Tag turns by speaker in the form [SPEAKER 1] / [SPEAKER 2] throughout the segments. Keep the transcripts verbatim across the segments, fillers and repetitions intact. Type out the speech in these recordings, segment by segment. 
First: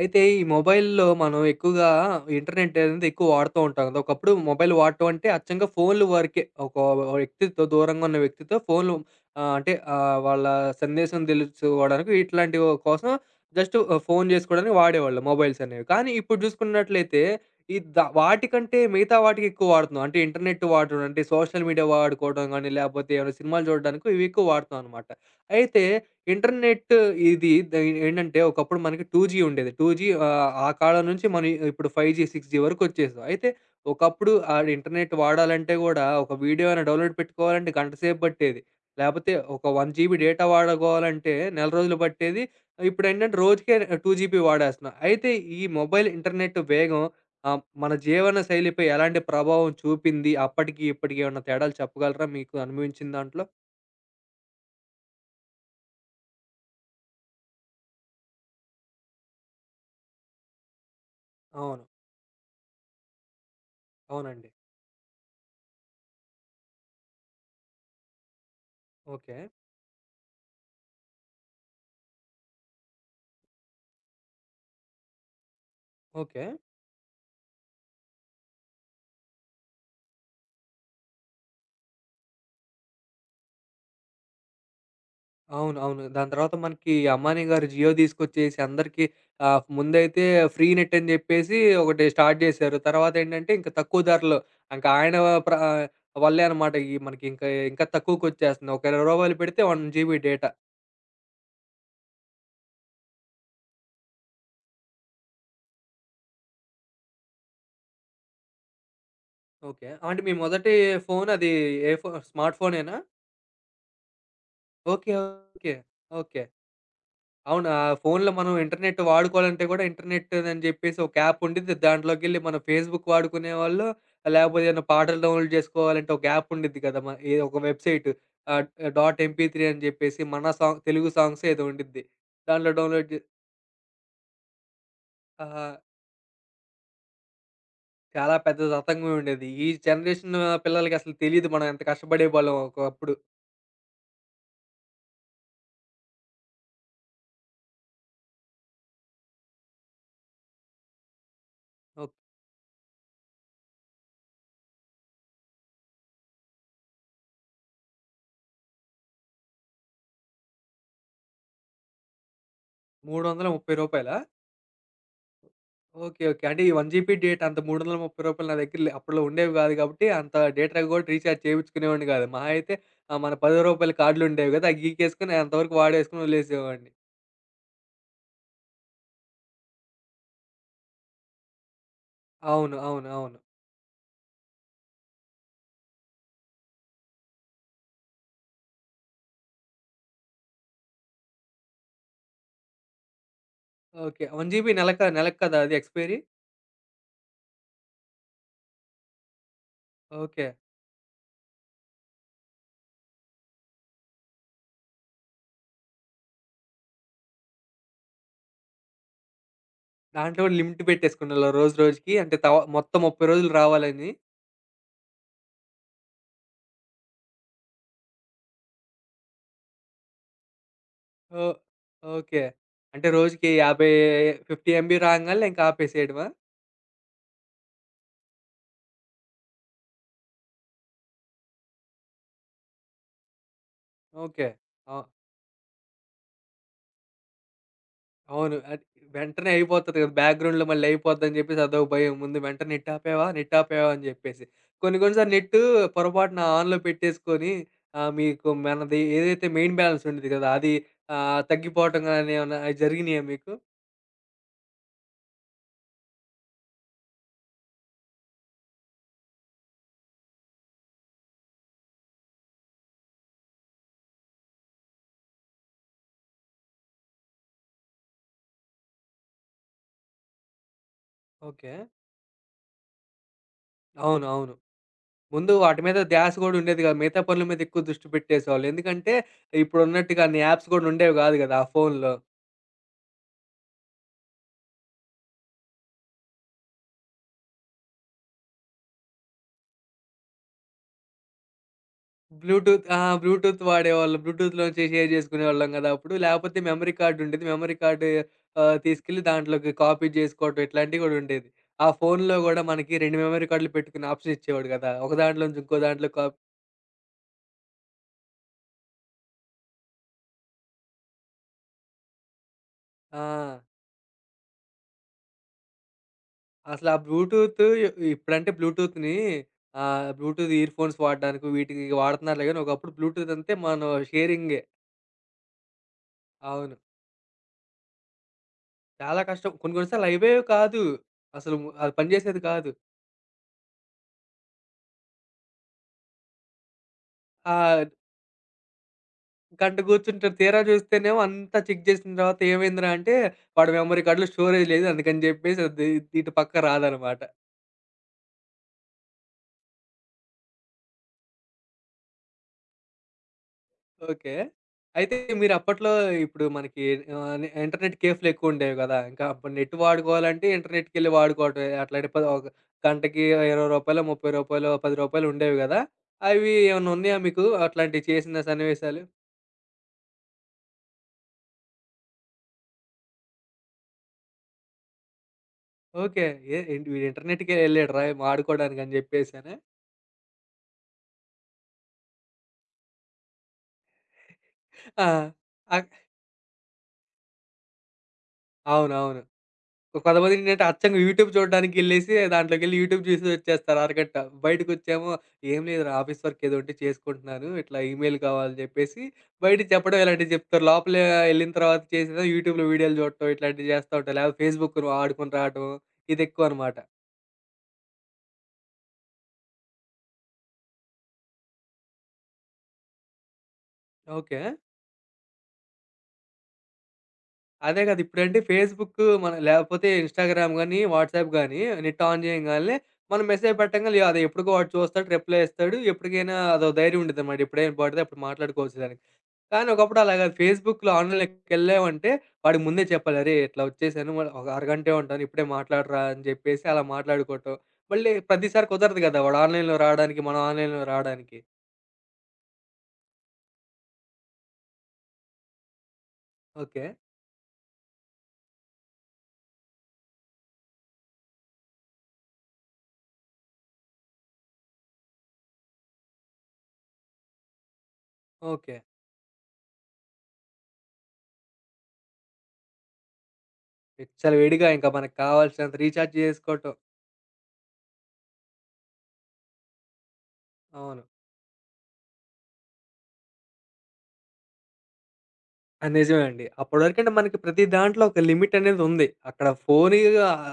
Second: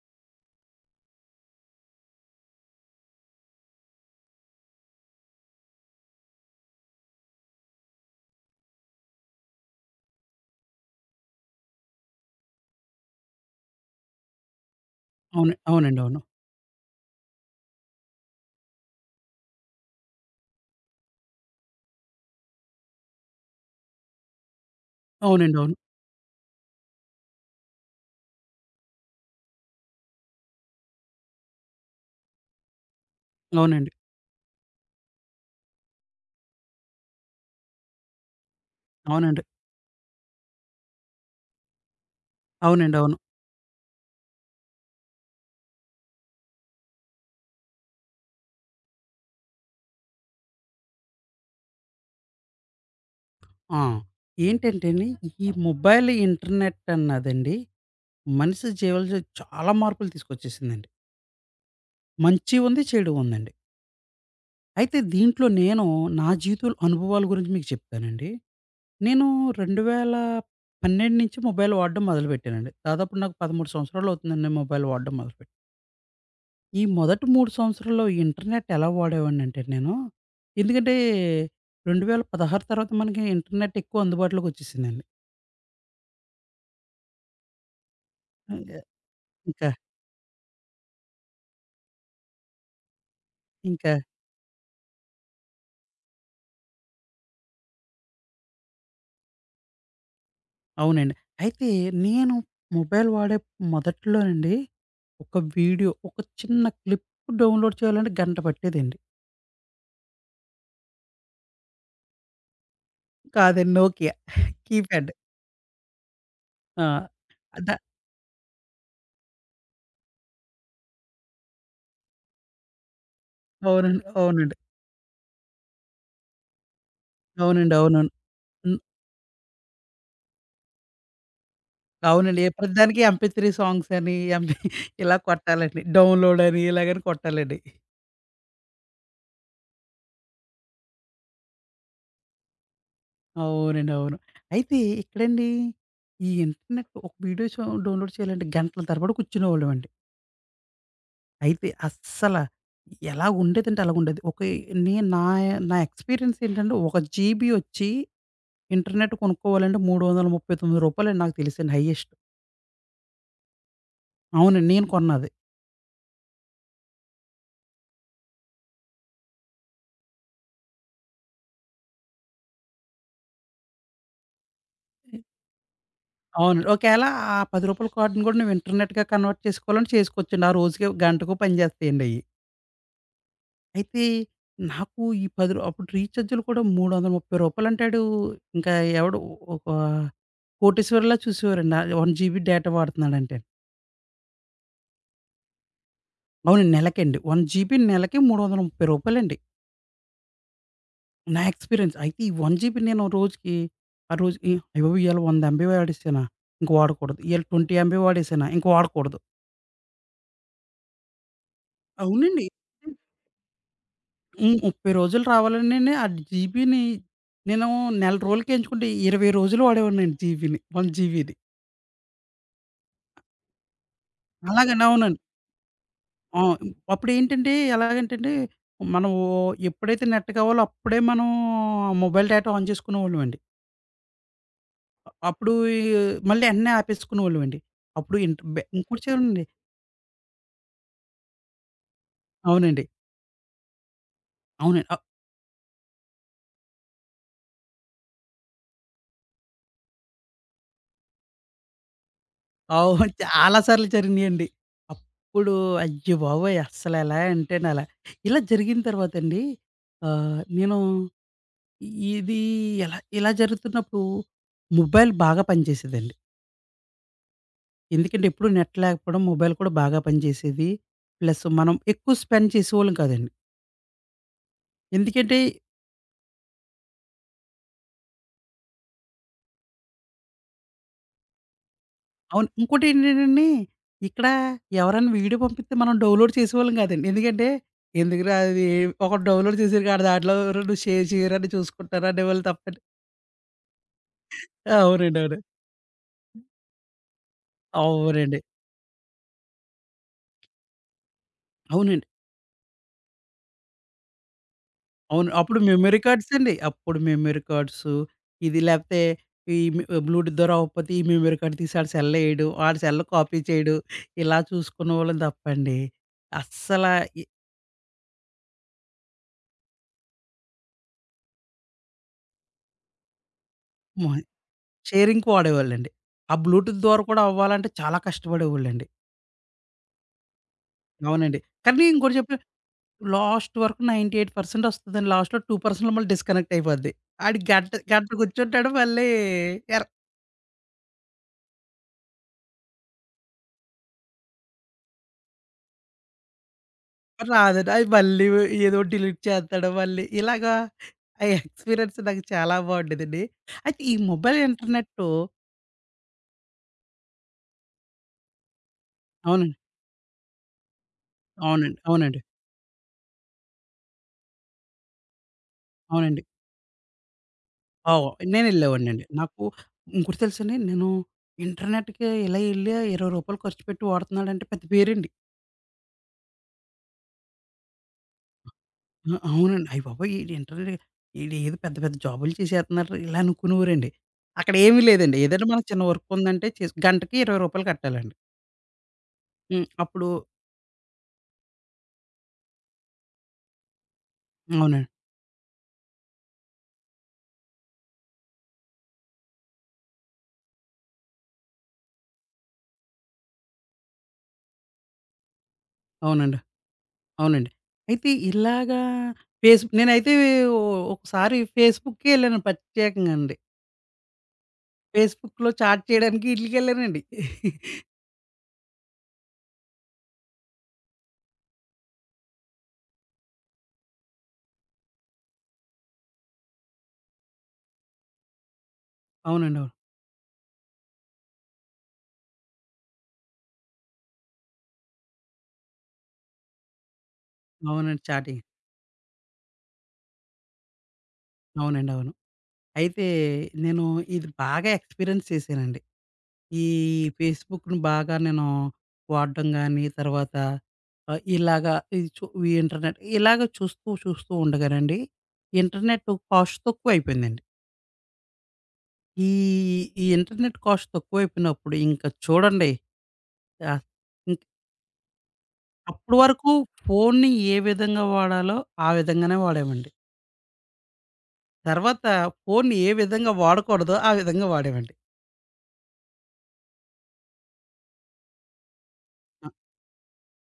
[SPEAKER 1] అయితే ఈ మొబైల్‌లో మనం ఎక్కువగా ఇంటర్నెట్ అనేది ఎక్కువ వాడుతూ ఉంటాం కదా! ఒకప్పుడు మొబైల్ వాడటం అంటే అచ్చంగా ఫోన్‌లు వరకే. ఒక వ్యక్తితో దూరంగా ఉన్న వ్యక్తితో ఫోన్‌లు ఆహ్, అంటే ఆహ్, వాళ్ళ సందేశం తెలుసుకోవడానికి ఇట్లాంటి కోసం జస్ట్ ఫోన్ చేసుకోవడానికి వాడేవాళ్ళు
[SPEAKER 2] అవును.
[SPEAKER 1] మొబైల్స్ అనేవి.
[SPEAKER 2] అవునండి.
[SPEAKER 1] కానీ
[SPEAKER 2] అవును.
[SPEAKER 1] ఇప్పుడు చూసుకున్నట్లయితే ఈ ద వాటికంటే మిగతా వాటికి ఎక్కువ వాడుతున్నాం. అంటే ఇంటర్నెట్ వాడడం అంటే సోషల్ మీడియా వాడుకోవడం గాని, లేకపోతే ఏమైనా సినిమాలు చూడడానికో ఇవి ఎక్కువ వాడుతున్నాం అనమాట.
[SPEAKER 2] అవునండి. అవును.
[SPEAKER 1] అయితే ఇంటర్నెట్ ఇది ద ఏంటంటే ఒకప్పుడు మనకి టూ జీ ఉండేది. టూ జీ ఆహ్, ఆ కాలం నుంచి మనం ఇప్పుడు ఫైవ్ జీ, సిక్స్ జీ వరకు వచ్చేసాం. అయితే
[SPEAKER 2] అవునండి.
[SPEAKER 1] ఒకప్పుడు ఆ ఇంటర్నెట్ వాడాలంటే గూడా ఒక వీడియో అయినా డౌన్‌లోడ్ పెట్టుకోవాలంటే గంట సేపు పట్టేది. లేపోతే
[SPEAKER 2] అవునండి.
[SPEAKER 1] ఒక 1 జీబీ డేటా వాడుకోవాలంటే నెల రోజులు పట్టేది.
[SPEAKER 2] అవునండి. అవును.
[SPEAKER 1] ఇప్పుడేంటంటే రోజుకే రెండు జీబీ వాడేస్తున్నాం. అయితే ఈ మొబైల్ ఇంటర్నెట్ వేగం ఆహ్, మన జీవన శైలిపై ఎలాంటి ప్రభావం చూపింది? అప్పటికి, ఇప్పటికి ఏమన్నా తేడాలు చెప్పగలరా మీకు అనుభవించిన దాంట్లో?
[SPEAKER 2] ఆ! ఏంటంటేండి, ఈ మొబైల్ ఇంటర్నెట్ అన్నదండి, మనిషి జీవనశై చాలా మార్పులు తీసుకొచ్చేసిందండి.
[SPEAKER 1] అవును.
[SPEAKER 2] మంచి ఉంది, చెడు ఉందండి.
[SPEAKER 1] అవునండి.
[SPEAKER 2] అయితే దీంట్లో నేను నా జీవితంలో అనుభవాల గురించి మీకు చెప్తానండి. నేను
[SPEAKER 1] ఓకే.
[SPEAKER 2] రెండు వేల పన్నెండు నుంచి మొబైల్ వాడడం మొదలుపెట్టానండి. దాదాపు నాకు పదమూడు సంవత్సరాలు అవుతుందండి మొబైల్ వాడడం మొదలుపెట్టి.
[SPEAKER 1] ఓకే.
[SPEAKER 2] ఈ మొదటి మూడు సంవత్సరాల్లో ఈ ఇంటర్నెట్ ఎలా వాడేవాడినంటే నేను, ఎందుకంటే రెండు వేల పదహారు తర్వాత మనకి ఇంటర్నెట్ ఎక్కువ అందుబాటులోకి వచ్చేసిందండి.
[SPEAKER 1] అవును. అవును. దాని తర్వాత మనకి అంబానీ గారు జియో తీసుకొచ్చేసి
[SPEAKER 2] ఇంక
[SPEAKER 1] అందరికీ ఆహ్,
[SPEAKER 2] ఇంకా
[SPEAKER 1] ముందైతే ఫ్రీ నెట్ అని జెప్పేసి ఒకటి స్టార్ట్ జేశారు. తర్వాతేంటంటే ఇంక
[SPEAKER 2] ఇంకా
[SPEAKER 1] తక్కువ ధరలో ఇంకా ఆయన ప్ర వల్లే అనమాట ఈ మనకి ఇంకా, ఇంకా తక్కువకొచ్చేస్తుంది. ఒక రూ. ఇరవై పెడితే ఒక జీబీ డేటా.
[SPEAKER 2] అవునండి. అయితే నేను మొబైల్ వాడే మొదట్లోనండి, ఒక వీడియో, ఒక చిన్న క్లిప్ డౌన్‌లోడ్ చేయాలంటే గంట పట్టేదండి.
[SPEAKER 1] ఓకే. అంటే మీ మొదటి ఫోన్ అది ఏ ఫో స్మార్ట్ ఫోనేనా?
[SPEAKER 2] కాదండి, Nokia keypad.
[SPEAKER 1] Okay. Okay. Okay.
[SPEAKER 2] ఆ!
[SPEAKER 1] అవును.
[SPEAKER 2] అదా?
[SPEAKER 1] ఆ ఫోన్‌లో మనం ఇంటర్నెట్ వాడుకోవాలంటే గూడా ఇంటర్నెట్ అని జెప్పేసి ఒక యాప్ ఉండిద్ది. దాంట్లోకెళ్ళి మనం ఫేస్‌బుక్ వాడుకునేవాళ్ళు,
[SPEAKER 2] అవునండి. అవునండి.
[SPEAKER 1] లేకపోతే ఏదైనా పాటలు డౌన్‌లోడ్ జేసుకోవాలంటే ఒక యాప్ ఉండిద్ది కదా! మ ఏ ఒక
[SPEAKER 2] అవునండి.
[SPEAKER 1] వెబ్‌సైట్
[SPEAKER 2] అవునవును.
[SPEAKER 1] ఆహ్,
[SPEAKER 2] హ్మ్.
[SPEAKER 1] డాట్ ఎంపీ మూడు అని జెప్పేసి మన సాంగ్ తెలుగు సాంగ్స్ ఏదో ఉండిద్ది.
[SPEAKER 2] అవునండి. ఏ
[SPEAKER 1] దాంట్లో
[SPEAKER 2] ప్రతిదానికి
[SPEAKER 1] డౌన్‌లోడ్ జే
[SPEAKER 2] ఎంపీ త్రీ సాంగ్స్ అని, ఎంపీ ఇలా
[SPEAKER 1] ఆహా!
[SPEAKER 2] కొట్టాలండి. డౌన్‌లోడ్ అని ఇలాగని కొట్టాలండి.
[SPEAKER 1] చాలా పెద్ద తతంగం ఉండేది. ఈ జనరేషన్ పిల్లలకి అసలు తెలీదు మనం ఎంత కష్టపడేవాళ్ళమో ఒకప్పుడు.
[SPEAKER 2] అవునండి. అవును. అయితే ఇక్కడండి ఈ ఇంటర్నెట్ ఒక వీడియో చూ డౌన్‌లోడ్ చేయాలంటే గంటల తరబడి కూర్చునేవాళ్ళమండి. అయితే
[SPEAKER 1] ఓహ్!
[SPEAKER 2] అస్సల ఎలా ఉండేదంటే అలాగుండేది. ఒక నేను నా నా ఎక్స్‌పీరియన్స్ ఏంటంటే ఒక జీబీ వచ్చి ఇంటర్నెట్ కొనుక్కోవాలంటే రూ. మూడు వందల ముప్పై తొమ్మిది నాకు తెలిసండి హైయెస్ట్.
[SPEAKER 1] రూ. మూడు వందల ముప్పై రూపాయలా?
[SPEAKER 2] అవునండి. నేను కొన్నది.
[SPEAKER 1] ఓకే. ఓకే. అంటే ఈ ఒక జీబీ డేటా అంత రూ. మూడు వందల ముప్పై నా దగ్గర లే అప్పట్లో ఉండేవి గాదు గాబట్టి, అంత డేటా గూడా రీచార్జ్ చేపించుకునేవాడిని గాదు. మహా అయితే ఆహ్, మన రూ. పది కార్డులుండేవి గదా! అయి గీకేసుకొని అంతవరకు వాడేసుకొని
[SPEAKER 2] అవునండి.
[SPEAKER 1] వదిలేసేవాడిని.
[SPEAKER 2] ఒకేళ ఆ రూ. పది కార్డ్‌ని కూడా నువ్వు ఇంటర్నెట్‌గా కన్వర్ట్ చేసుకోవాలంటే చేసుకోవచ్చండి. ఆ రోజుకి గంటకో పని చేస్తాయండి అయి.
[SPEAKER 1] అవును. అవును. అవును.
[SPEAKER 2] అయితే నాకు ఈ పది రూ. అప్పుడు రీచార్జ్‌లు కూడా రూ. మూడు వందల ముప్పై అంటాడు. ఇంకా ఎవడు ఒక కోటీశ్వరులా చూసేవారండి. ఆహ్, ఒక జీబీ డేటా వాడుతున్నాడంటే.
[SPEAKER 1] ఓకే. ఒక జీబీ నెలకా నెలకు కదా అది ఎక్స్‌పైరీ?
[SPEAKER 2] అవును, నెలకండి. ఒకటి జీబీ నెలకి రూ. మూడు వందల ముప్పై అండి.
[SPEAKER 1] ఓకే.
[SPEAKER 2] నా ఎక్స్‌పీరియన్స్. అయితే ఈ ఒక జీబీ నేను రోజుకి ఆ రోజు ఈ అయ్యబాబోయ్, ఇయాల వంద ఎంబీ వాడేసానా? ఇంక వాడకూడదు. ఇయాల ఇరవై ఎంబీ వాడేసానా? ఇంక వాడకూడదు.
[SPEAKER 1] దాంట్లో గూడా లిమిట్ పెట్టేసుకునేలా రోజు రోజుకి అంటే
[SPEAKER 2] అవునండి.
[SPEAKER 1] తవ మొత్తం ముప్పై రోజులు రావాలని.
[SPEAKER 2] హ్మ్. ముప్పై రోజులు రావాలనేనే ఆ జీబీని నేను నెల రోజులకి ఎంచుకుంటే ఇరవై రోజులు వాడేవాడినండి జీబీని. ఒక జీబీది.
[SPEAKER 1] ఓ ఓకే. అంటే రోజుకి యాభై యాభై
[SPEAKER 2] అలాగని,
[SPEAKER 1] ఎంబీ
[SPEAKER 2] అవునండి.
[SPEAKER 1] రాంగాల్నే ఇంక ఆపేసేయడమా?
[SPEAKER 2] ఆ! అప్పుడేంటంటే ఎలాగంటేండి, మనం ఎప్పుడైతే నెట్ కావాలో అప్పుడే మనం మొబైల్ డేటా ఆన్ చేసుకునేవాళ్ళమండి.
[SPEAKER 1] ఓకే. ఆ!
[SPEAKER 2] అప్పుడు ఈ మళ్ళీ ఎన్నే ఆపేసుకునేవాళ్ళమండి. అప్పుడు ఇంట్
[SPEAKER 1] అవును.
[SPEAKER 2] బె
[SPEAKER 1] అది
[SPEAKER 2] ఇంకోటి చూడండి.
[SPEAKER 1] వెంటనే అయిపోతది కదా! బ్యాక్‌గ్రౌండ్‌లో మళ్ళీ అయిపోద్దని జెప్పేసి అదోక భయం. ముందు వెంటనే
[SPEAKER 2] అవునండి.
[SPEAKER 1] నెట్ ఆపావా? నెట్ ఆపావా? అని జెప్పేసి.
[SPEAKER 2] అవునండి. అ
[SPEAKER 1] కొన్ని కొన్ని సార్లు నెట్టు పొరపాటున ఆన్‌లో పెట్టేసుకొని ఆహ్, మీకు మనది ఏదైతే మెయిన్ బ్యాలెన్స్ ఉండిద్ది కదా! అది ఆహ్, తగ్గిపోవటం గాని ఏమన్నా అయి
[SPEAKER 2] అవును.
[SPEAKER 1] జరిగినాయా మీకు?
[SPEAKER 2] చాలా సార్లు జరిగినియండి. అప్పుడు అయ్య బాబోయ్! అస్సలెలా అంటేనలా. ఇలా జరిగిన తర్వాతండి, ఆహ్, నేను ఇ ఇది ఎలా ఇలా జరుగుతున్నప్పుడు మొబైల్ బాగా పనిచేసేదండి. ఎందుకంటే ఎప్పుడు నెట్ లేకపోవడం మొబైల్ కూడా బాగా పనిచేసేది. Plus
[SPEAKER 1] okay.
[SPEAKER 2] మనం ఎక్కువ స్పెండ్ చేసేవాళ్ళం కాదండి.
[SPEAKER 1] అవును. అవును.
[SPEAKER 2] ఎందుకంటే
[SPEAKER 1] ముందు వాటి మీద ధ్యాస గూడా ఉండేది గాదు. మిగతా పనుల మీద ఎక్కువ దృష్టి పెట్టేసేవాళ్ళు. ఎందుకంటే ఇప్పుడున్నట్టుగా అన్ని యాప్స్ గూడా ఉండేవి గాదు గదా! ఆ ఫోన్‌లో.
[SPEAKER 2] అవును. ఇంకోటేంటంటేనండి, ఇక్కడ ఎవరైనా వీడియో పంపిస్తే మనం డౌన్‌లోడ్ చేసేవాళ్ళం కాదండి. ఎందుకంటే ఎందుకురా అది, ఒకడు డౌన్‌లోడ్ చేసారు ఆడి దాంట్లో ఎవరైనా షేర్ చేయరని చూసుకుంటారు అనేవాళ్ళు తప్పండి.
[SPEAKER 1] బ్లూటూత్ ఆ! బ్లూటూత్ వాడేవాళ్ళం. బ్లూటూత్‌లోంచి షేర్
[SPEAKER 2] అవునండి. అవును.
[SPEAKER 1] చేసుకునేవాళ్ళం గదా! అప్పుడు. లేపోతే మెమరీ కార్డ్ ఉండేది. మెమరీ కార్డ్
[SPEAKER 2] అవునండి.
[SPEAKER 1] ఆహ్, తీసుకెళ్ళి దాంట్లోకి కాపీ చేసుకోవటం ఇట్లాంటివి గూడా ఉండేది. ఆ
[SPEAKER 2] అవునండి.
[SPEAKER 1] ఫోన్‌లో గూడా మనకి రెండు మెమరీ కార్డ్‌లు పెట్టుకునే ఆప్షన్ ఇచ్చేవాడు గదా! ఒక
[SPEAKER 2] అవును. అప్పుడు
[SPEAKER 1] దాంట్లోంచి ఇంకో
[SPEAKER 2] మెమరీ
[SPEAKER 1] దాంట్లో
[SPEAKER 2] కార్డ్స్
[SPEAKER 1] కాప్
[SPEAKER 2] అండి. అప్పుడు మెమరీ కార్డ్సు, ఇది లేపోతే ఈ మి బ్లూటూత్ ద్వారా అవ్వకపోతే ఈ మెమరీ కార్డ్ తీసి ఆడి సెల్‌లో ఎయడం. ఆడి సెల్‌లో
[SPEAKER 1] ఆ!
[SPEAKER 2] కాపీ చేయడం. ఇలా చూసుకునేవాళ్ళం తప్పండి. అస్సల
[SPEAKER 1] అసలు ఆ
[SPEAKER 2] ఈ
[SPEAKER 1] బ్లూటూత్ ఇ- ఇప్పుడంటే బ్లూటూత్‌ని ఆహ్, బ్లూటూత్ ఇయర్‌ఫోన్స్ వాడడానికి వీటికి వాడుతున్నారులే గానీ ఒకప్పుడు బ్లూటూత్ అంతే మనం
[SPEAKER 2] మొహ
[SPEAKER 1] షేరింగే.
[SPEAKER 2] షేరింగ్‌కి వాడేవాళ్ళండి. ఆ
[SPEAKER 1] అవును.
[SPEAKER 2] బ్లూటూత్ ద్వారా కూడా అవ్వాలంటే చాలా కష్టపడేవాళ్ళండి.
[SPEAKER 1] చాలా కష్టం. కొన్ని కొన్ని సార్లు అయ్యేవే కాదు.
[SPEAKER 2] అవునండి.
[SPEAKER 1] అసలు ము-
[SPEAKER 2] కానీ
[SPEAKER 1] అది
[SPEAKER 2] ఇంకోటి చెప్పిన,
[SPEAKER 1] పనిజేసేది కాదు.
[SPEAKER 2] లాస్ట్ వరకు తొంభై ఎనిమిది పర్సెంట్ వస్తదండి. లాస్ట్‌లో రెండు పర్సెంట్ మళ్ళీ డిస్కనెక్ట్ అయిపోద్ది. ఆడు గంట
[SPEAKER 1] ఆ!
[SPEAKER 2] గంట కూర్చుంటాడు మళ్ళీ,
[SPEAKER 1] గంట
[SPEAKER 2] ఎర
[SPEAKER 1] కూర్చుంటారు. తీరా చూస్తేనేమో అంతా చెక్ చేసిన తర్వాత ఏమైందిరా అంటే, వాడి మెమరీ కార్డ్‌లో స్టోరేజ్ లేదు. అందుకని జెప్పేసి అది ఇటు పక్క రాదనమాట.
[SPEAKER 2] రాదండి. అయి మళ్ళీ ఏదోటి డిలీట్ చేస్తాడు మళ్ళీ. ఇలాగా ఆ ఎక్స్‌పీరియన్స్ నాకు చాలా బావుండేదండి. అయితే ఈ
[SPEAKER 1] ఓకే.
[SPEAKER 2] Mobile internet.
[SPEAKER 1] అయితే మీరు అప్పట్లో ఇప్పుడు మనకి ఆహ్, ఇంటర్నెట్ కేఫ్‌లు ఎక్కువుండేవి గదా! ఇంకా అప్పుడు
[SPEAKER 2] అవునండి.
[SPEAKER 1] నెట్ వాడుకోవాలంటే ఇంటర్నెట్‌కెళ్ళి వాడుకోవటమే.
[SPEAKER 2] అవునండి.
[SPEAKER 1] అట్లాంటి ప
[SPEAKER 2] అవునండి.
[SPEAKER 1] ఒక గంటకి రూ. ఇరవై రూ. ముప్పై రూ. పది ఉండేవి గదా!
[SPEAKER 2] అవునండి.
[SPEAKER 1] అవి ఏమన్నా ఉన్నాయా మీకు అట్లాంటివి
[SPEAKER 2] అవు
[SPEAKER 1] చేసిన సన్నివేశాలు?
[SPEAKER 2] నేనెళ్ళేవాడినండి. నాకు ఇంకోటి తెలుసండి. నేను ఇంటర్నెట్‌కి ఇలా ఎళ్లి రూ. ఇరవై ఖర్చు పెట్టి వాడుతున్నాడంటే పెద్ద పేరండి.
[SPEAKER 1] ఓకే. ఏ ఏంటి వీడు ఇంటర్నెట్‌కే ఎళ్ళాడురా వాడుకోవడానికి అని
[SPEAKER 2] ఆ!
[SPEAKER 1] జెప్పేసనా?
[SPEAKER 2] అవునండి. అయ్యబాబోయ్! ఈడు ఇంటర్నెట్ ఈడు ఏదో పెద్ద పెద్ద జాబులు చేసేత్తన్నాడు ఇలా అనుకునేవారండి. అక్కడ ఏమీ
[SPEAKER 1] ఆ!
[SPEAKER 2] లేదండి. ఏదైనా మనకు చిన్న
[SPEAKER 1] అక్
[SPEAKER 2] వర్క్ ఉందంటే చేసి గంటకి రూ. ఇరవై కట్టాలండి.
[SPEAKER 1] అవునవును.
[SPEAKER 2] హ్మ్. అప్పుడు
[SPEAKER 1] కొంతమంది ఏంటంటే అచ్చంగా యూట్యూబ్ చూడడానికెళ్ళేసి దాంట్లోకెళ్ళి యూట్యూబ్ చూసి వచ్చేస్తారు అరగంట.
[SPEAKER 2] అవునండి.
[SPEAKER 1] బయటకొచ్చేమో "ఏం లేదురా ఆఫీస్ వర్క్ ఏదో ఉంటే చేసుకుంటున్నాను. ఇట్లా ఈమెయిల్ కావాలని" చెప్పేసి బయటికి చెప్పడం ఇలాంటివి చెప్తారు. లోపల ఎళ్ళిన తర్వాత చేసేదో యూట్యూబ్‌లో వీడియోలు చూడటం ఇట్లాంటివి చేస్తా ఉంటారు. లేకపోతే ఫేస్‌బుక్ ఆడుకొని రావడం
[SPEAKER 2] అవునండి.
[SPEAKER 1] ఇదెక్కువనమాట.
[SPEAKER 2] అవునండి. అయితే ఇలాగా ఫేస్ నేనైతే ఒ ఒకసారి ఫేస్‌బుక్‌కే ఎళ్ళాను ప్రత్యేకంగండి.
[SPEAKER 1] ఓకే.
[SPEAKER 2] ఫేస్‌బుక్‌లో చాట్ చేయడానికి ఈటిలికెళ్ళానండి.
[SPEAKER 1] అదే కదా! ఇప్పుడంటే ఫేస్‌బుక్ మన లేకపోతే ఇన్‌స్టాగ్రామ్ గానీ, వాట్సాప్ గానీ నెట్ ఆన్ చేయంగాల్నే మనం మెసేజ్ పెట్టంగాల్నే అది ఎప్పటికో వాడు చూస్తాడు. రిప్లై ఇస్తాడు. ఎప్పటికైనా అదో ధైర్యం ఉండిద్దనమాట. ఎప్పుడైనా పడితే అప్పుడు మాట్లాడుకోవచ్చు దానికి.
[SPEAKER 2] అవునండి. అవును.
[SPEAKER 1] కానీ ఒకప్పుడు అలా కాదు. ఫేస్‌బుక్‌లో ఆన్‌లైన్‌లోకెళ్ళామంటే వాడికి ముందే చెప్పాలి. అరేయ్! ఇట్లా వచ్చేసాను. మరి ఒక అరగంటే ఉంటాను. ఇప్పుడే మాట్లాడరా అని చెప్పేసి అలా మాట్లాడుకోవటం.
[SPEAKER 2] అవునండి.
[SPEAKER 1] మళ్ళీ
[SPEAKER 2] చాటింగ్.
[SPEAKER 1] ప్రతిసారి కుదరదు కదా! వాడు ఆన్‌లైన్‌లో రావడానికి, మనం ఆన్‌లైన్‌లో రావడానికి.
[SPEAKER 2] అవునండి. అవును. అయితే నేను ఇది బాగా ఎక్స్‌పీరియన్స్ చేశానండి. ఈ
[SPEAKER 1] ఓకే.
[SPEAKER 2] ఫేస్‌బుక్‌ని బాగా నేను వాడడం గాని, తర్వాత ఆహ్, ఇలాగా ఇది చు ఈ ఇంటర్నెట్ ఇలాగ చూస్తూ, చూస్తూ ఉండగానండి, ఇంటర్నెట్ కాస్ట్ తక్కువయిపోయిందండి.
[SPEAKER 1] ఓకే.
[SPEAKER 2] ఈ, ఈ ఇంటర్నెట్ కాస్ట్ తక్కువైపోయినప్పుడు ఇంక చూడండి. ఆహ్, ఇంక్
[SPEAKER 1] విచ్చలవిడిగా ఇంకా మనకు కావాల్సినంత రీచార్జ్
[SPEAKER 2] అప్పటి వరకు
[SPEAKER 1] చేసుకోవటం.
[SPEAKER 2] ఫోన్‌ని ఏ విధంగా వాడాలో ఆ విధంగానే వాడామండి.
[SPEAKER 1] అవును.
[SPEAKER 2] తర్వాత ఫోన్‌ని ఏ విధంగా వాడకూడదో ఆ విధంగా వాడామండి.
[SPEAKER 1] ఆ! నిజమే అండి. అప్పటివరకంటే మనకి ప్రతి దాంట్లో ఒక లిమిట్ అనేది ఉంది. అక్కడ
[SPEAKER 2] అ!
[SPEAKER 1] ఫోను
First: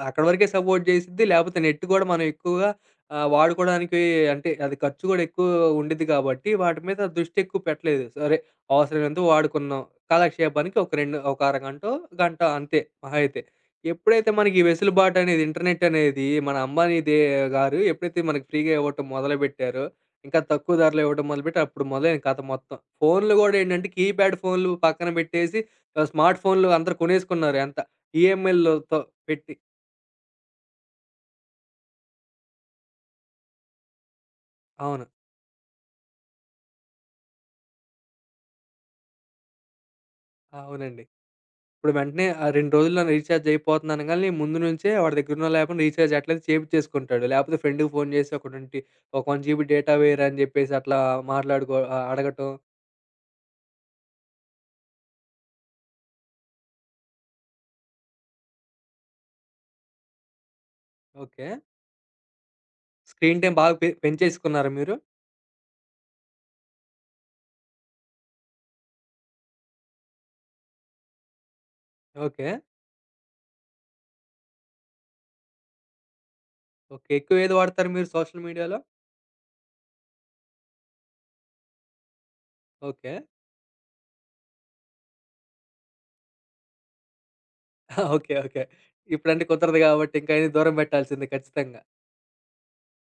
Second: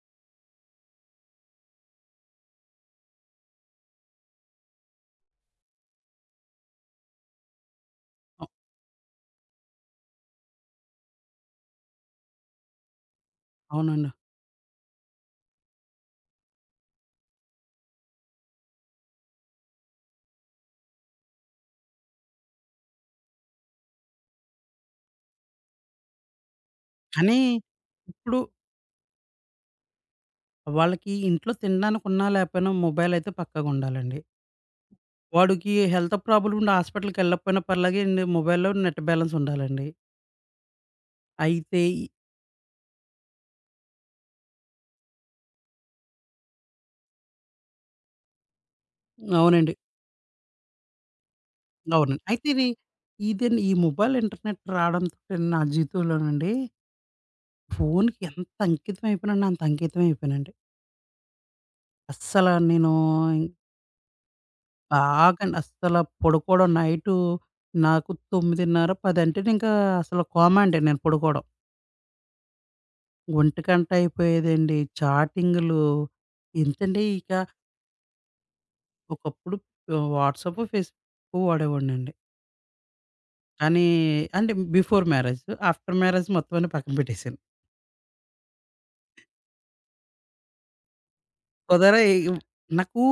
[SPEAKER 1] అక్కడి వరకే సపోర్ట్ చేసిద్ది. లేపోతే నెట్ గూడా మనం ఎక్కువగా ఆహ్, వాడుకోవడానికి అంటే అది ఖర్చు గూడా ఎక్కువ ఉండిద్ది కాబట్టి వాటి మీద దృష్టి ఎక్కువ పెట్టలేదు. సరే
[SPEAKER 2] అ!
[SPEAKER 1] అవసరమైనంత వాడుకున్నాం. కాలక్షేపానికి ఒక రెండు ఒక అరగంటో, గంటో అంతే మహా అయితే.
[SPEAKER 2] అవునండి.
[SPEAKER 1] ఎప్పుడైతే మనకి ఈ వెసులుబాటు అనేది ఇంటర్నెట్ అనేది మన అంబానీ దే గారు ఎప్పుడైతే మనకి ఫ్రీగా ఇవ్వటం మొదలుపెట్టారో ఇంకా తక్కువ ధరలో ఇవ్వడం మొదలుపెట్టి అప్పుడు మొదలైంది కథ మొత్తం. ఫోన్‌లు గూడా ఏంటంటే కీప్యాడ్ ఫోన్‌లు పక్కన పెట్టేసి ఆహ్, స్మార్ట్ ఫోన్‌లు అందరూ
[SPEAKER 2] కానీ
[SPEAKER 1] కొనేసుకున్నారు ఎంత
[SPEAKER 2] ఇప్పుడు
[SPEAKER 1] ఈఎంఐలతో పెట్టి.
[SPEAKER 2] వాళ్ళకి ఇంట్లో తినడానికి ఉన్నా లేకపోయినా మొబైల్ అయితే పక్కాగా ఉండాలండి.
[SPEAKER 1] అవును.
[SPEAKER 2] వాడికి హెల్త్ ప్రాబ్లమ్ ఉండి హాస్పిటల్‌కెళ్ళకపోయినా పర్లేదండి, మొబైల్‌లో నెట్ బ్యాలెన్స్ ఉండాలండి.
[SPEAKER 1] అవునండి.
[SPEAKER 2] అయితే
[SPEAKER 1] ఇప్పుడు
[SPEAKER 2] ఈ-
[SPEAKER 1] వెంటనే ఆ రెండు రోజుల్లో రీచార్జ్ అయిపోతుంది అనగాల్నే ముందు నుంచే వాడి దగ్గరున్నో లేపోయిన రీచార్జ్ ఎట్లైనా చేపిచ్చేసుకుంటాడు. లేపోతే ఫ్రెండ్‌కి ఫోన్ చేసి ఒక ఇరవై ఒక 1 జీబీ
[SPEAKER 2] అవునండి.
[SPEAKER 1] డేటా వేయరా అని జెప్పేసి అట్లా మాట్లాడుకో ఆహ్,
[SPEAKER 2] అవునండి. అయితే
[SPEAKER 1] అడగటం.
[SPEAKER 2] ఇవి, ఇదండి ఈ మొబైల్ ఇంటర్నెట్ రావడంతోటండి నా జీవితంలోనండి ఫోన్‌కి ఎంత అంకితం అయిపోయానంటే అంత అంకితం అయిపోయానండి.
[SPEAKER 1] ఓకే.
[SPEAKER 2] అస్సల నేను
[SPEAKER 1] స్క్రీన్ టైమ్ బాగా పె పెంచేసుకున్నారా మీరు?
[SPEAKER 2] బాగాండి, అస్సల పడుకోవడం నైటు నాకు తొమ్మిదిన్నర, పది అంటే నేను ఇంకా అసలు కోమా అండి నేను పడుకోవడం.
[SPEAKER 1] ఓకే.
[SPEAKER 2] ఒంటిగంట అయిపోయేదండి. చాటింగులు ఎంతండి
[SPEAKER 1] ఓకే.
[SPEAKER 2] ఇక.
[SPEAKER 1] ఎక్కువ ఏది వాడతారు మీరు సోషల్ మీడియాలో?
[SPEAKER 2] ఒకప్పుడు ఆహ్, వాట్సాప్, ఫేస్‌బుక్ వాడేవాడినండి.
[SPEAKER 1] ఓకే.
[SPEAKER 2] కానీ, అంటే బిఫోర్ మ్యారేజ్. ఆఫ్టర్ మ్యారేజ్ మొత్తం అన్ని పక్కన పెట్టేసాను.
[SPEAKER 1] ఓకే. ఓకే. ఇప్పుడంటే కుదరదు గాబట్టి ఇంకయన్ని దూరం బెట్టాల్సిందే ఖచ్చితంగా.
[SPEAKER 2] కుదరయి నాకు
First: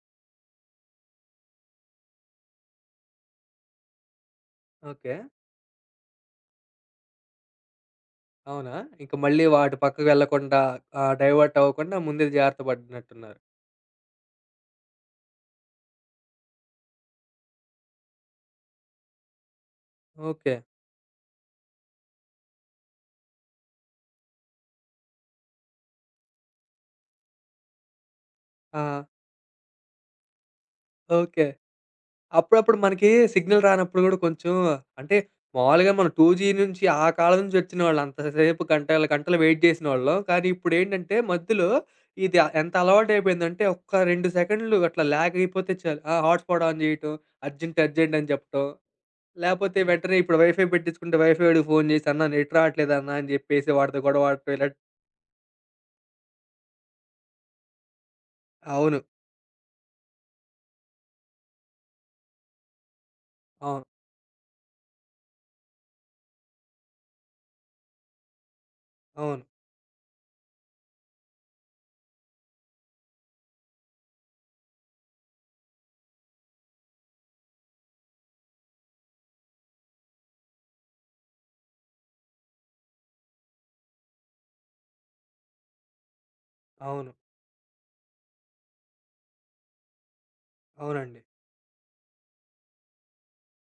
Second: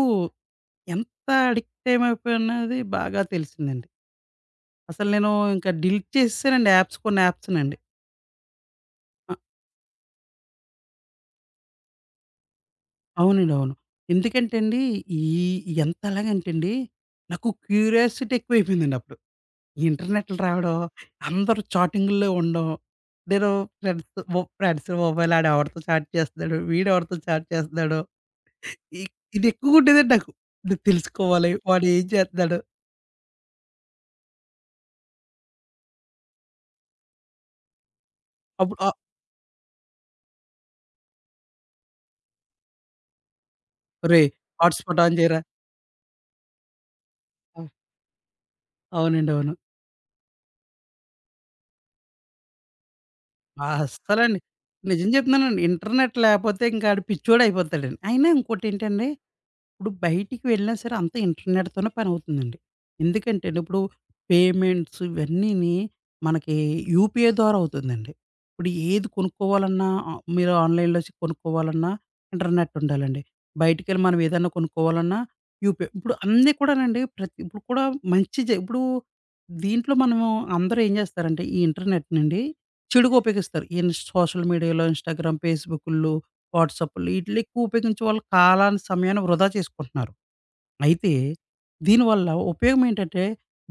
[SPEAKER 2] ఎంత అడిక్ట్ ఏమైపోయానది బాగా తెలిసిందండి. అసలు
[SPEAKER 1] ఓకే.
[SPEAKER 2] నేను ఇంకా డిలీట్ చేసేసానండి యాప్స్, కొన్ని యాప్స్‌నండి.
[SPEAKER 1] అవునా? ఇంక
[SPEAKER 2] అ
[SPEAKER 1] మళ్ళీ వ అటు పక్కకు వెళ్ళకుండా ఆహ్, డైవర్ట్ అవ్వకుండా ముందే జాగ్రత్త పడినట్టున్నారు.
[SPEAKER 2] అవునండి. అవును. ఎందుకంటే అండి, ఈ ఎంత అలాగంటే అండి, నాకు క్యూరియాసిటీ ఎక్కువైపోయిందండి అప్పుడు. ఈ ఇంటర్నెట్లు
[SPEAKER 1] ఓకే.
[SPEAKER 2] రావడం, అందరూ చాటింగ్‌ల్లో ఉండడం, నేను ఫ్రెండ్స్ మొ ఫ్రెండ్స్ మొబైల్ ఆడు ఎవడితో చాట్ చేస్తున్నాడు, వీడు ఎవడితో చాట్ చేస్తున్నాడు.
[SPEAKER 1] ఆ!
[SPEAKER 2] ఇ ఇది ఎక్కువగుండేదండి నాకు. నేను
[SPEAKER 1] ఓకే.
[SPEAKER 2] తెలుసుకోవాలి వాడు ఏం చేస్తున్నాడు
[SPEAKER 1] అప్పుడప్పుడు మనకి సిగ్నల్ రానప్పుడు గూడా కొంచెం అంటే మామూలుగా మనం టూ జీ నుంచి ఆ కాలం నుంచి ఒచ్చినోళ్ళం. అంత సేపు
[SPEAKER 2] అప్పుడు.
[SPEAKER 1] గంటలు, గంటలు వెయిట్ జేసినోళ్ళం. కానీ ఇప్పుడేంటంటే మధ్యలో ఇది ఆహ్, ఎంత అలవాటయిపోయిందంటే ఒక్క రెండు
[SPEAKER 2] ఒరేయ్!
[SPEAKER 1] సెకండ్‌లు అట్లా
[SPEAKER 2] హాట్‌స్పాట్ ఆన్
[SPEAKER 1] ల్యాగ్
[SPEAKER 2] చేయరా?
[SPEAKER 1] అయిపోతే చాలు. ఆ! హాట్‌స్పాట్ ఆన్ జేయటం,
[SPEAKER 2] ఆ!
[SPEAKER 1] అర్జెంట్, అర్జెంట్ అని జెప్పటం.
[SPEAKER 2] అవునండి. అవును.
[SPEAKER 1] లేపోతే వెంటనే ఇప్పుడు వైఫై పెట్టించుకుంటే వైఫై వాడికి ఫోను చేసి, "అన్నా నెట్ రావట్లేదు అన్నా" అని చెప్పేసి వాడితో గొడవ
[SPEAKER 2] అస్సలండి,
[SPEAKER 1] ఆడటం ఇలా
[SPEAKER 2] నిజం చెప్తున్నానండి. ఇంటర్నెట్ లేపోతే ఇంకాడు పిచ్చోడయిపోతాడండి. అయినా
[SPEAKER 1] అవును.
[SPEAKER 2] ఇంకోటేంటండి, ఇప్పుడు బయటికి వెళ్ళినా సరే అంతా ఇంటర్నెట్‌తోనే పనవుతుందండి. ఎందుకంటే ఇప్పుడు
[SPEAKER 1] అవును.
[SPEAKER 2] పేమెంట్స్ ఇవన్నీని మనకి యూపీఐ ద్వారా అవుతుందండి. ఇప్పుడు ఏది
[SPEAKER 1] అవును.
[SPEAKER 2] కొనుక్కోవాలన్నా, ఆహ్, మీరు ఆన్‌లైన్‌లో వచ్చి కొనుక్కోవాలన్నా ఇంటర్నెట్ ఉండాలండి. బయటికెళ్ళి మనం ఏదన్నా కొనుక్కోవాలన్నా యూపీఐ. ఇప్పుడు అన్నీ కూడానండి, ప్రతి ఇప్పుడు కూడా మంచి జ ఇప్పుడు దీంట్లో మనము అందరూ ఏం చేస్తారంటే, ఈ ఇంటర్నెట్ నుండి చెడుగా ఉపయోగిస్తారు. ఈ ఇన్ సోషల్ మీడియాలో, ఇన్‌స్టాగ్రామ్, ఫేస్‌బుకుల్లో, వాట్సాప్‌లు
[SPEAKER 1] అవును.
[SPEAKER 2] ఈటిల్లో ఎక్కువ ఉపయోగించే వాళ్ళు కాలాన్ని, సమయాన్ని వృధా చేసుకుంటున్నారు. అయితే
[SPEAKER 1] అవునండి.
[SPEAKER 2] దీనివల్ల ఉపయోగం ఏంటంటే,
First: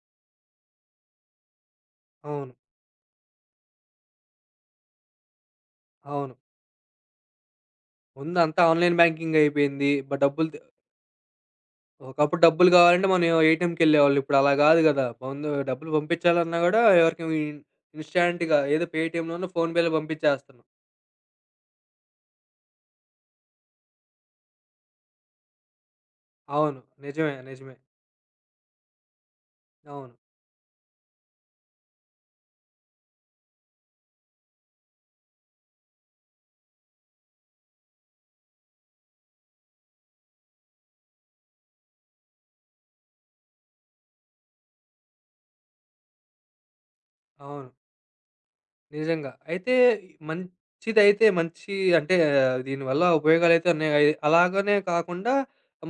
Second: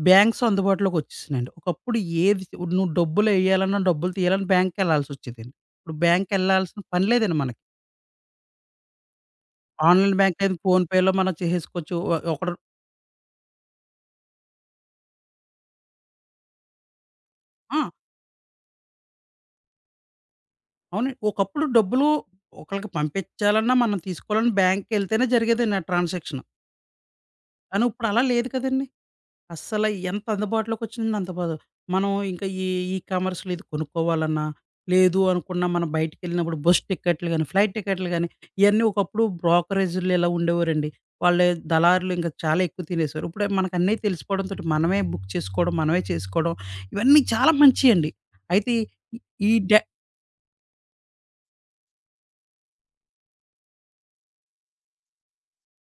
[SPEAKER 2] బ్యాంక్స్ అందుబాటులోకి వచ్చేసినాయండి. ఒకప్పుడు ఏది
[SPEAKER 1] అవును.
[SPEAKER 2] నువ్వు డబ్బులెయ్యాలన్నా, డబ్బులు తీయాలన్నా బ్యాంక్‌కెళ్ళాల్సొచ్చేదండి. ఇప్పుడు
[SPEAKER 1] అవును.
[SPEAKER 2] బ్యాంక్‌కెళ్ళాల్సిన పని లేదండి మనకి.
[SPEAKER 1] ముందు అంతా ఆన్‌లైన్ బ్యాంకింగ్ అయిపోయింది.
[SPEAKER 2] ఆన్‌లైన్
[SPEAKER 1] బ డబ్బులు
[SPEAKER 2] బ్యాంకింగ్
[SPEAKER 1] తె
[SPEAKER 2] ఫోన్‌పేలో మనం చేసేసుకోవచ్చు. ఒ
[SPEAKER 1] ఒకప్పుడు
[SPEAKER 2] ఒకడు.
[SPEAKER 1] డబ్బులు కావాలంటే మనం ఏటీఎంకెళ్ళేవాళ్ళు. ఇప్పుడు అలా కాదు కదా! ముందు డబ్బులు పంపించాలన్నా కూడా ఎవరికి ఇన్
[SPEAKER 2] ఆ!
[SPEAKER 1] ఇన్‌స్టాంట్‌గా ఏదో పేటీఎంలోనో, ఫోన్‌పేలో పంపించేస్తున్నాం.
[SPEAKER 2] అవునండి. ఒకప్పుడు డబ్బులు ఒకళ్ళకి పంపించాలన్నా, మనం తీసుకోవాలన్నా బ్యాంక్‌కెళ్తేనే జరిగేదండి ఆ ట్రాన్సాక్షన్.
[SPEAKER 1] అవును. నిజమే. నిజమే.
[SPEAKER 2] కానీ ఇప్పుడు అలా లేదు కదండీ! అస్సల
[SPEAKER 1] అవును.
[SPEAKER 2] ఎంత అందుబాటులోకొచ్చిందంటే అంత బాదు. మనం ఇంకా ఈ ఈ కామర్స్‌లో ఇది కొనుక్కోవాలన్నా, లేదు అనుకున్నా మనం బయటికెళ్ళినప్పుడు బస్ టికెట్లు గాని, ఫ్లైట్ టికెట్లు గాని, ఇయన్నీ ఒకప్పుడు బ్రోకరేజీలు ఇలా ఉండేవారండి. వాళ్ళే దళారులు ఇంకా చాలా ఎక్కువ తినేసేవారు. ఇప్పుడే మనకన్నీ తెలిసిపోవడంతోటి మనమే బుక్ చేసుకోవడం, మనమే చేసుకోవడం, ఇవన్నీ చాలా
[SPEAKER 1] అవును.
[SPEAKER 2] మంచియండి. అయితే
[SPEAKER 1] నిజంగా.
[SPEAKER 2] ఈ ఈ
[SPEAKER 1] అయితే మంచిదైతే మంచి అంటే ఆ, దీనివల్ల ఉపయోగాలైతే ఉన్నాయి. అయి అలాగనే కాకుండా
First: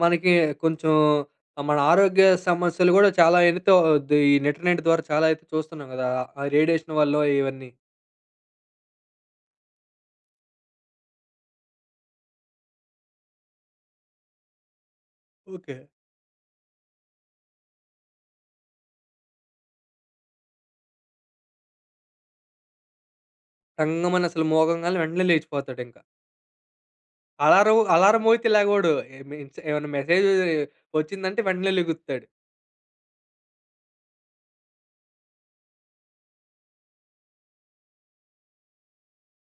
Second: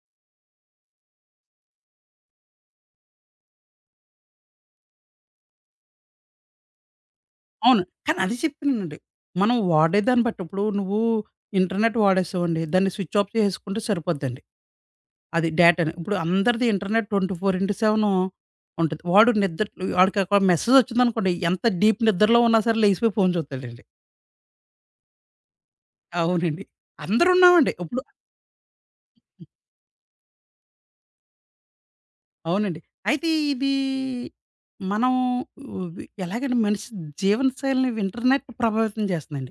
[SPEAKER 1] మనకి కొంచెం మన ఆరోగ్య సమస్యలు గూడా చాలా ఎనితో ది ఈ ఇంటర్నెట్ ద్వారా చాలా అయితే చూస్తున్నాం గదా! ఆ రేడియేషన్ వల్లో ఇవన్నీ.
[SPEAKER 2] అవును. కానీ అదే చెప్తున్నానండి. మనం వాడే దాన్ని బట్టి, ఇప్పుడు నువ్వు ఇంటర్నెట్ వాడేసావండి. దాన్ని స్విచ్ ఆఫ్ చేసేసుకుంటే సరిపోద్దండి. అది
[SPEAKER 1] ఓకే.
[SPEAKER 2] డేటాని. ఇప్పుడు అందరిది internet twenty four by seven ఉంటది. వాడు నిద్ర వాడికి ఒక మెసేజ్ వచ్చిందనుకోండి, ఎంత డీప్ నిద్రలో ఉన్నా సరే లేసిపోయి ఫోన్ చూత్తాడండి.
[SPEAKER 1] టంగుమని అసలు మోగంగానే వెంటనే లేచిపోతాడింక.
[SPEAKER 2] అవునండి. అందరూ ఉన్నామండి.
[SPEAKER 1] అలారం
[SPEAKER 2] ఇప్పుడు
[SPEAKER 1] అలారం మోగితే లెగవడు. ఏమి ఏమన్నా మెసేజ్ వచ్చిందంటే వెంటనే లెగుస్తాడు.
[SPEAKER 2] అవునండి. అయితే ఇది మనం వ్ ఎలాగంటే, మనిషి జీవనశైలిని ఇంటర్నెట్ ప్రభావితం చేస్తుందండి.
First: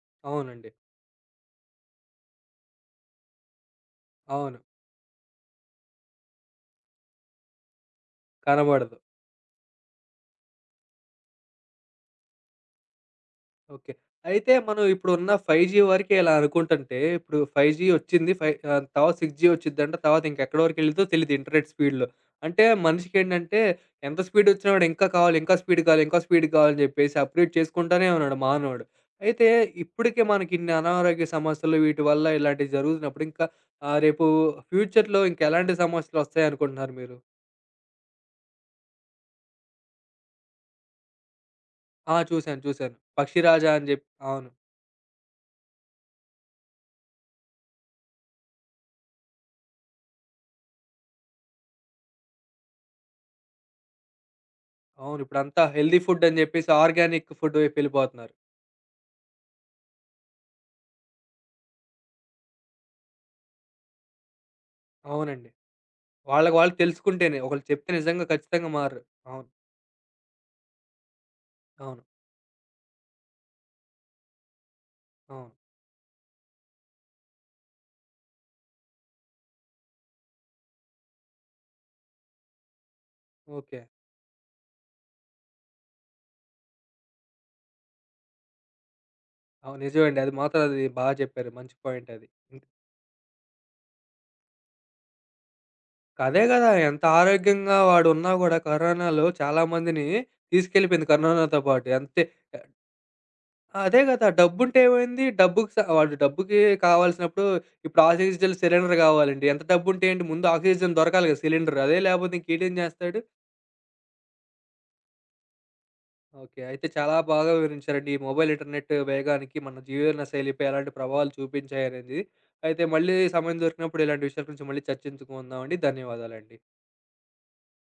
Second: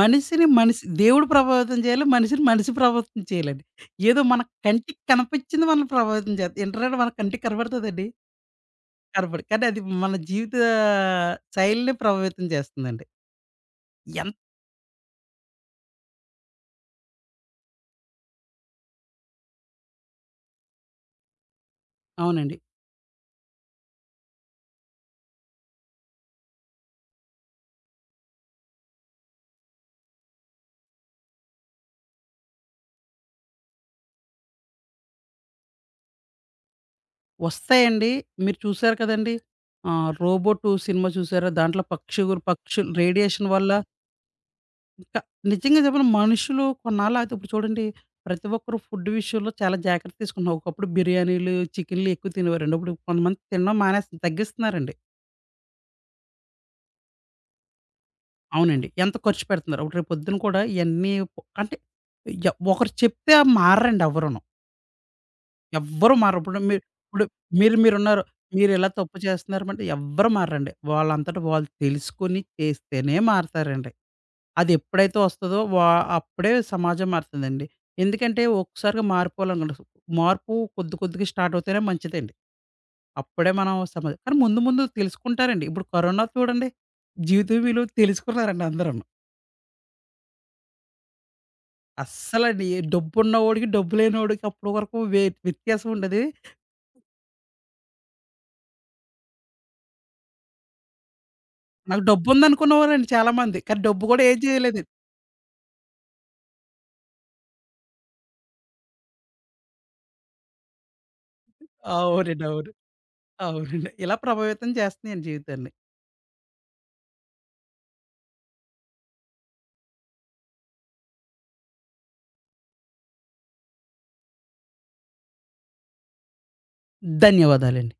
[SPEAKER 2] మనిషిని
[SPEAKER 1] అవునండి.
[SPEAKER 2] మనిషి దేవుడు ప్రభావితం చేయాలి. మనిషిని మనిషి ప్రభావితం చేయాలండి. ఏదో మన
[SPEAKER 1] అవును.
[SPEAKER 2] కంటికి కనిపించింది మనల్ని ప్రభావితం చేస్తది. ఇంటర్నెట్ మన కంటికి కనపడతదండి.
[SPEAKER 1] కనబడదు.
[SPEAKER 2] కనపడదు. కానీ అది మన జీవిత శైలిని ప్రభావితం చేస్తుందండి.
[SPEAKER 1] ఓకే.
[SPEAKER 2] ఎంత.
[SPEAKER 1] అయితే మనం ఇప్పుడున్న ఫైవ్ జీ వరకే ఇలా అనుకుంటుంటే, ఇప్పుడు ఫైవ్ జీ వచ్చింది. ఫై ఆహ్, తర్వాత సిక్స్ జీ వచ్చిద్దంట. తర్వాత ఇంకెక్కడి వరకెళ్ళిద్దో తెలీదు ఇంటర్నెట్ స్పీడ్‌లో.
[SPEAKER 2] అవునండి.
[SPEAKER 1] అంటే మనిషికేంటంటే ఎంత స్పీడ్ వచ్చినా కూడా ఇంకా కావాలి, ఇంకా స్పీడ్ కావాలి, ఇంకా స్పీడ్ కావాలని చెప్పేసి అప్‌గ్రేడ్ చేసుకుంటానే ఉన్నాడు మానవుడు. అయితే ఇప్పటికే మనకిన్ని అనారోగ్య సమస్యలు వీటి వల్ల ఇలాంటివి జరుగుతున్నప్పుడు ఇంకా ఆహ్, రేపు ఫ్యూచర్‌లో ఇంకెలాంటి సమస్యలొస్తాయనుకుంటున్నారు మీరు?
[SPEAKER 2] వస్తాయండి. మీరు చూసారు కదండీ! ఆహ్, 'రోబోట్' సినిమా చూసారా? దాంట్లో
[SPEAKER 1] ఆ!
[SPEAKER 2] పక్షి గు
[SPEAKER 1] చూసాను.
[SPEAKER 2] పక్షులు
[SPEAKER 1] చూసాను.
[SPEAKER 2] రేడియేషన్
[SPEAKER 1] పక్షిరాజా
[SPEAKER 2] వల్ల,
[SPEAKER 1] అని జెప్పి అవును.
[SPEAKER 2] క నిజంగా చెప్పాలి మనుషులు కొన్నాళ్ళు ఆగితే, ఇప్పుడు చూడండి, ప్రతి ఒక్కరు ఫుడ్ విషయంలో చాలా జాగ్రత్త తీసుకుంటున్నారు. ఒకప్పుడు బిర్యానీలు, చికెన్‌లు ఎక్కువ తినేవారండి. ఇప్పుడు కొంతమంది తినడం మానేస్తు తగ్గిస్తున్నారండి.
[SPEAKER 1] అవును. ఇప్పుడంతా హెల్తీ ఫుడ్ అని జెప్పేసి ఆర్గానిక్ ఫుడ్ వైపెళ్ళిపోతున్నారు.
[SPEAKER 2] అవునండి. ఎంత ఖర్చు పెడుతున్నారు. ఇప్పుడు రేపు పొద్దున కూడా ఇయన్నీ, అంటే య ఒకరు చెప్తే ఆ మారరండి ఎవ్వరును.
[SPEAKER 1] అవునండి.
[SPEAKER 2] ఎవ్వరు మారరు.
[SPEAKER 1] వాళ్ళకి
[SPEAKER 2] ఇప్పుడు
[SPEAKER 1] వాళ్ళు
[SPEAKER 2] మీరు ఇప్పుడు
[SPEAKER 1] తెలుసుకుంటేనే. ఒకళ్ళు
[SPEAKER 2] మీరు
[SPEAKER 1] చెప్తే
[SPEAKER 2] మీరున్నారు.
[SPEAKER 1] నిజంగా ఖచ్చితంగా
[SPEAKER 2] మీరిలా
[SPEAKER 1] మారరు.
[SPEAKER 2] తప్పు
[SPEAKER 1] అవును.
[SPEAKER 2] చేస్తున్నారంటే ఎవ్వరు మారరండి. వాళ్ళంతట వాళ్ళు
[SPEAKER 1] అవును.
[SPEAKER 2] తెలుసుకొని చేస్తేనే మారతారండి. అదెప్పుడైతే
[SPEAKER 1] అవును.
[SPEAKER 2] వస్తదో వా అప్పుడే సమాజం మారుతదండి. ఎందుకంటే ఒక్కసారిగా మారిపోవాలనుకుంటారు. మార్పు కొద్ది కొద్దిగా స్టార్ట్ అవుతేనే మంచిదండి. అప్పుడే మనం
[SPEAKER 1] ఓకే.
[SPEAKER 2] సమాజం కానీ ముందు ముందు తెలుసుకుంటారండి. ఇప్పుడు కరోనా చూడండి. జీవిత విలువ తెలుసుకున్నారండి అందరూను.
[SPEAKER 1] అవును. నిజమండి. అది మాత్రం అది బా చెప్పారు. మంచి పాయింట్ అది. హ్మ్.
[SPEAKER 2] అస్సలండి, డబ్బున్నవోడికి, డబ్బు లేనోడికి అప్పటి వరకు వె వ్యత్యాసం ఉండేది.
[SPEAKER 1] అదే గదా! ఎంత ఆరోగ్యంగా వాడున్నా గూడా కరోనాలో చాలా మందిని తీసుకెళ్ళిపోయింది కరోనాతో పాటు.
[SPEAKER 2] నాకు
[SPEAKER 1] అంతే.
[SPEAKER 2] డబ్బుందనుకునేవారండి చాలామంది. కానీ
[SPEAKER 1] అదే
[SPEAKER 2] డబ్బు గూడా
[SPEAKER 1] గదా!
[SPEAKER 2] ఏం
[SPEAKER 1] డబ్బుంటే
[SPEAKER 2] చేయలేదండి.
[SPEAKER 1] ఏమైంది? డబ్బుకి స వాడు డబ్బుకి కావాల్సినప్పుడు ఇప్పుడు ఆక్సిజన్ సిలిండర్ గావాలండి. ఎంత డబ్బుంటే ఏంటి? ముందు ఆక్సిజన్ దొరకాలి గదా! సిలిండర్. అదే లేపోతే
[SPEAKER 2] అవునండి. అవును.
[SPEAKER 1] ఇంకేటేం జేస్తాడు?
[SPEAKER 2] అవునండి. ఇలా ప్రభావితం చేస్తున్నాయండి జీవితాన్ని.
[SPEAKER 1] ఓకే. అయితే చాలా బాగా వివరించారండి. ఈ మొబైల్ ఇంటర్నెట్ వేగానికి మన జీవన శైలిపై ఎలాంటి ప్రభావాలు చూపించాయనేది. అయితే మళ్ళీ సమయం దొరికినప్పుడు ఇలాంటి విషయాల గురించి మళ్ళీ చర్చించుకుందామండి. ధన్యవాదాలండి.
[SPEAKER 2] ధన్యవాదాలండి.